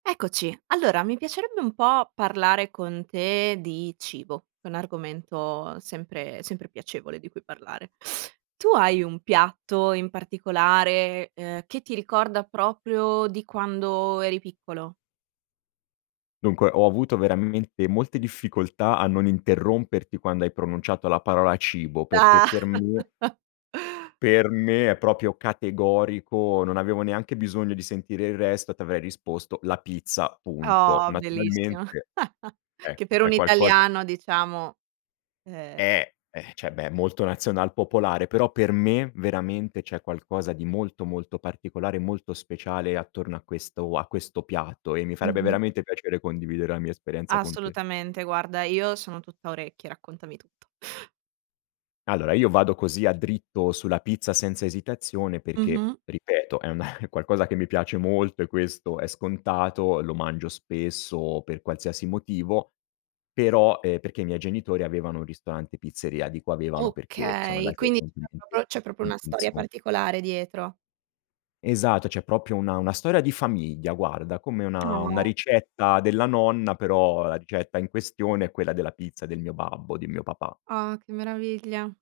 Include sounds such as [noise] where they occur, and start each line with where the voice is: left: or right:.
right: Eccoci, allora mi piacerebbe un po' parlare con te di cibo, che è un argomento sempre sempre piacevole di cui parlare. Tu hai un piatto in particolare, ehm, che ti ricorda proprio di quando eri piccolo?
left: Dunque ho avuto veramente molte difficoltà a non interromperti quando hai pronunciato la parola cibo, perché
right: Ah.
left: per me
right: [laughs]
left: per me è proprio categorico, non avevo neanche bisogno di sentire il resto, e ti avrei risposto la pizza punto.
right: Oh, bellissimo
left: Naturalmente,
right: [giggles] che
left: ecco
right: per
left: è
right: un
left: qualcosa
right: italiano diciamo, ehm
left: Eh, ehm, cioè, beh è molto nazional popolare, però per me veramente c'è qualcosa di molto, molto particolare, molto speciale attorno a questo a questo piatto e mi farebbe
right: Mh-mh.
left: veramente piacere condividere la mia esperienza con te.
right: Assolutamente guarda io sono tutta orecchie, raccontami tutto.
left: Allora io vado così a dritto sulla pizza senza esitazione perché
right: Mh-mh.
left: ripeto è una è qualcosa che mi piace molto e questo è scontato, lo mangio spesso per qualsiasi motivo, però, ehm, perché i miei genitori avevano un ristorante pizzeria, dico avevano perché sono
right: Okay,
left: andati
right: quindi c'è
left: [unintelligible]
right: proprio c'è proprio
left: in
right: una storia
left: pensio
right: particolare dietro.
left: Esatto, c'è proprio una una storia di famiglia guarda, come una una
right: Ah.
left: ricetta della nonna, però la ricetta in questione è quella della pizza del mio babbo, di mio papà.
right: Ah, che meraviglia.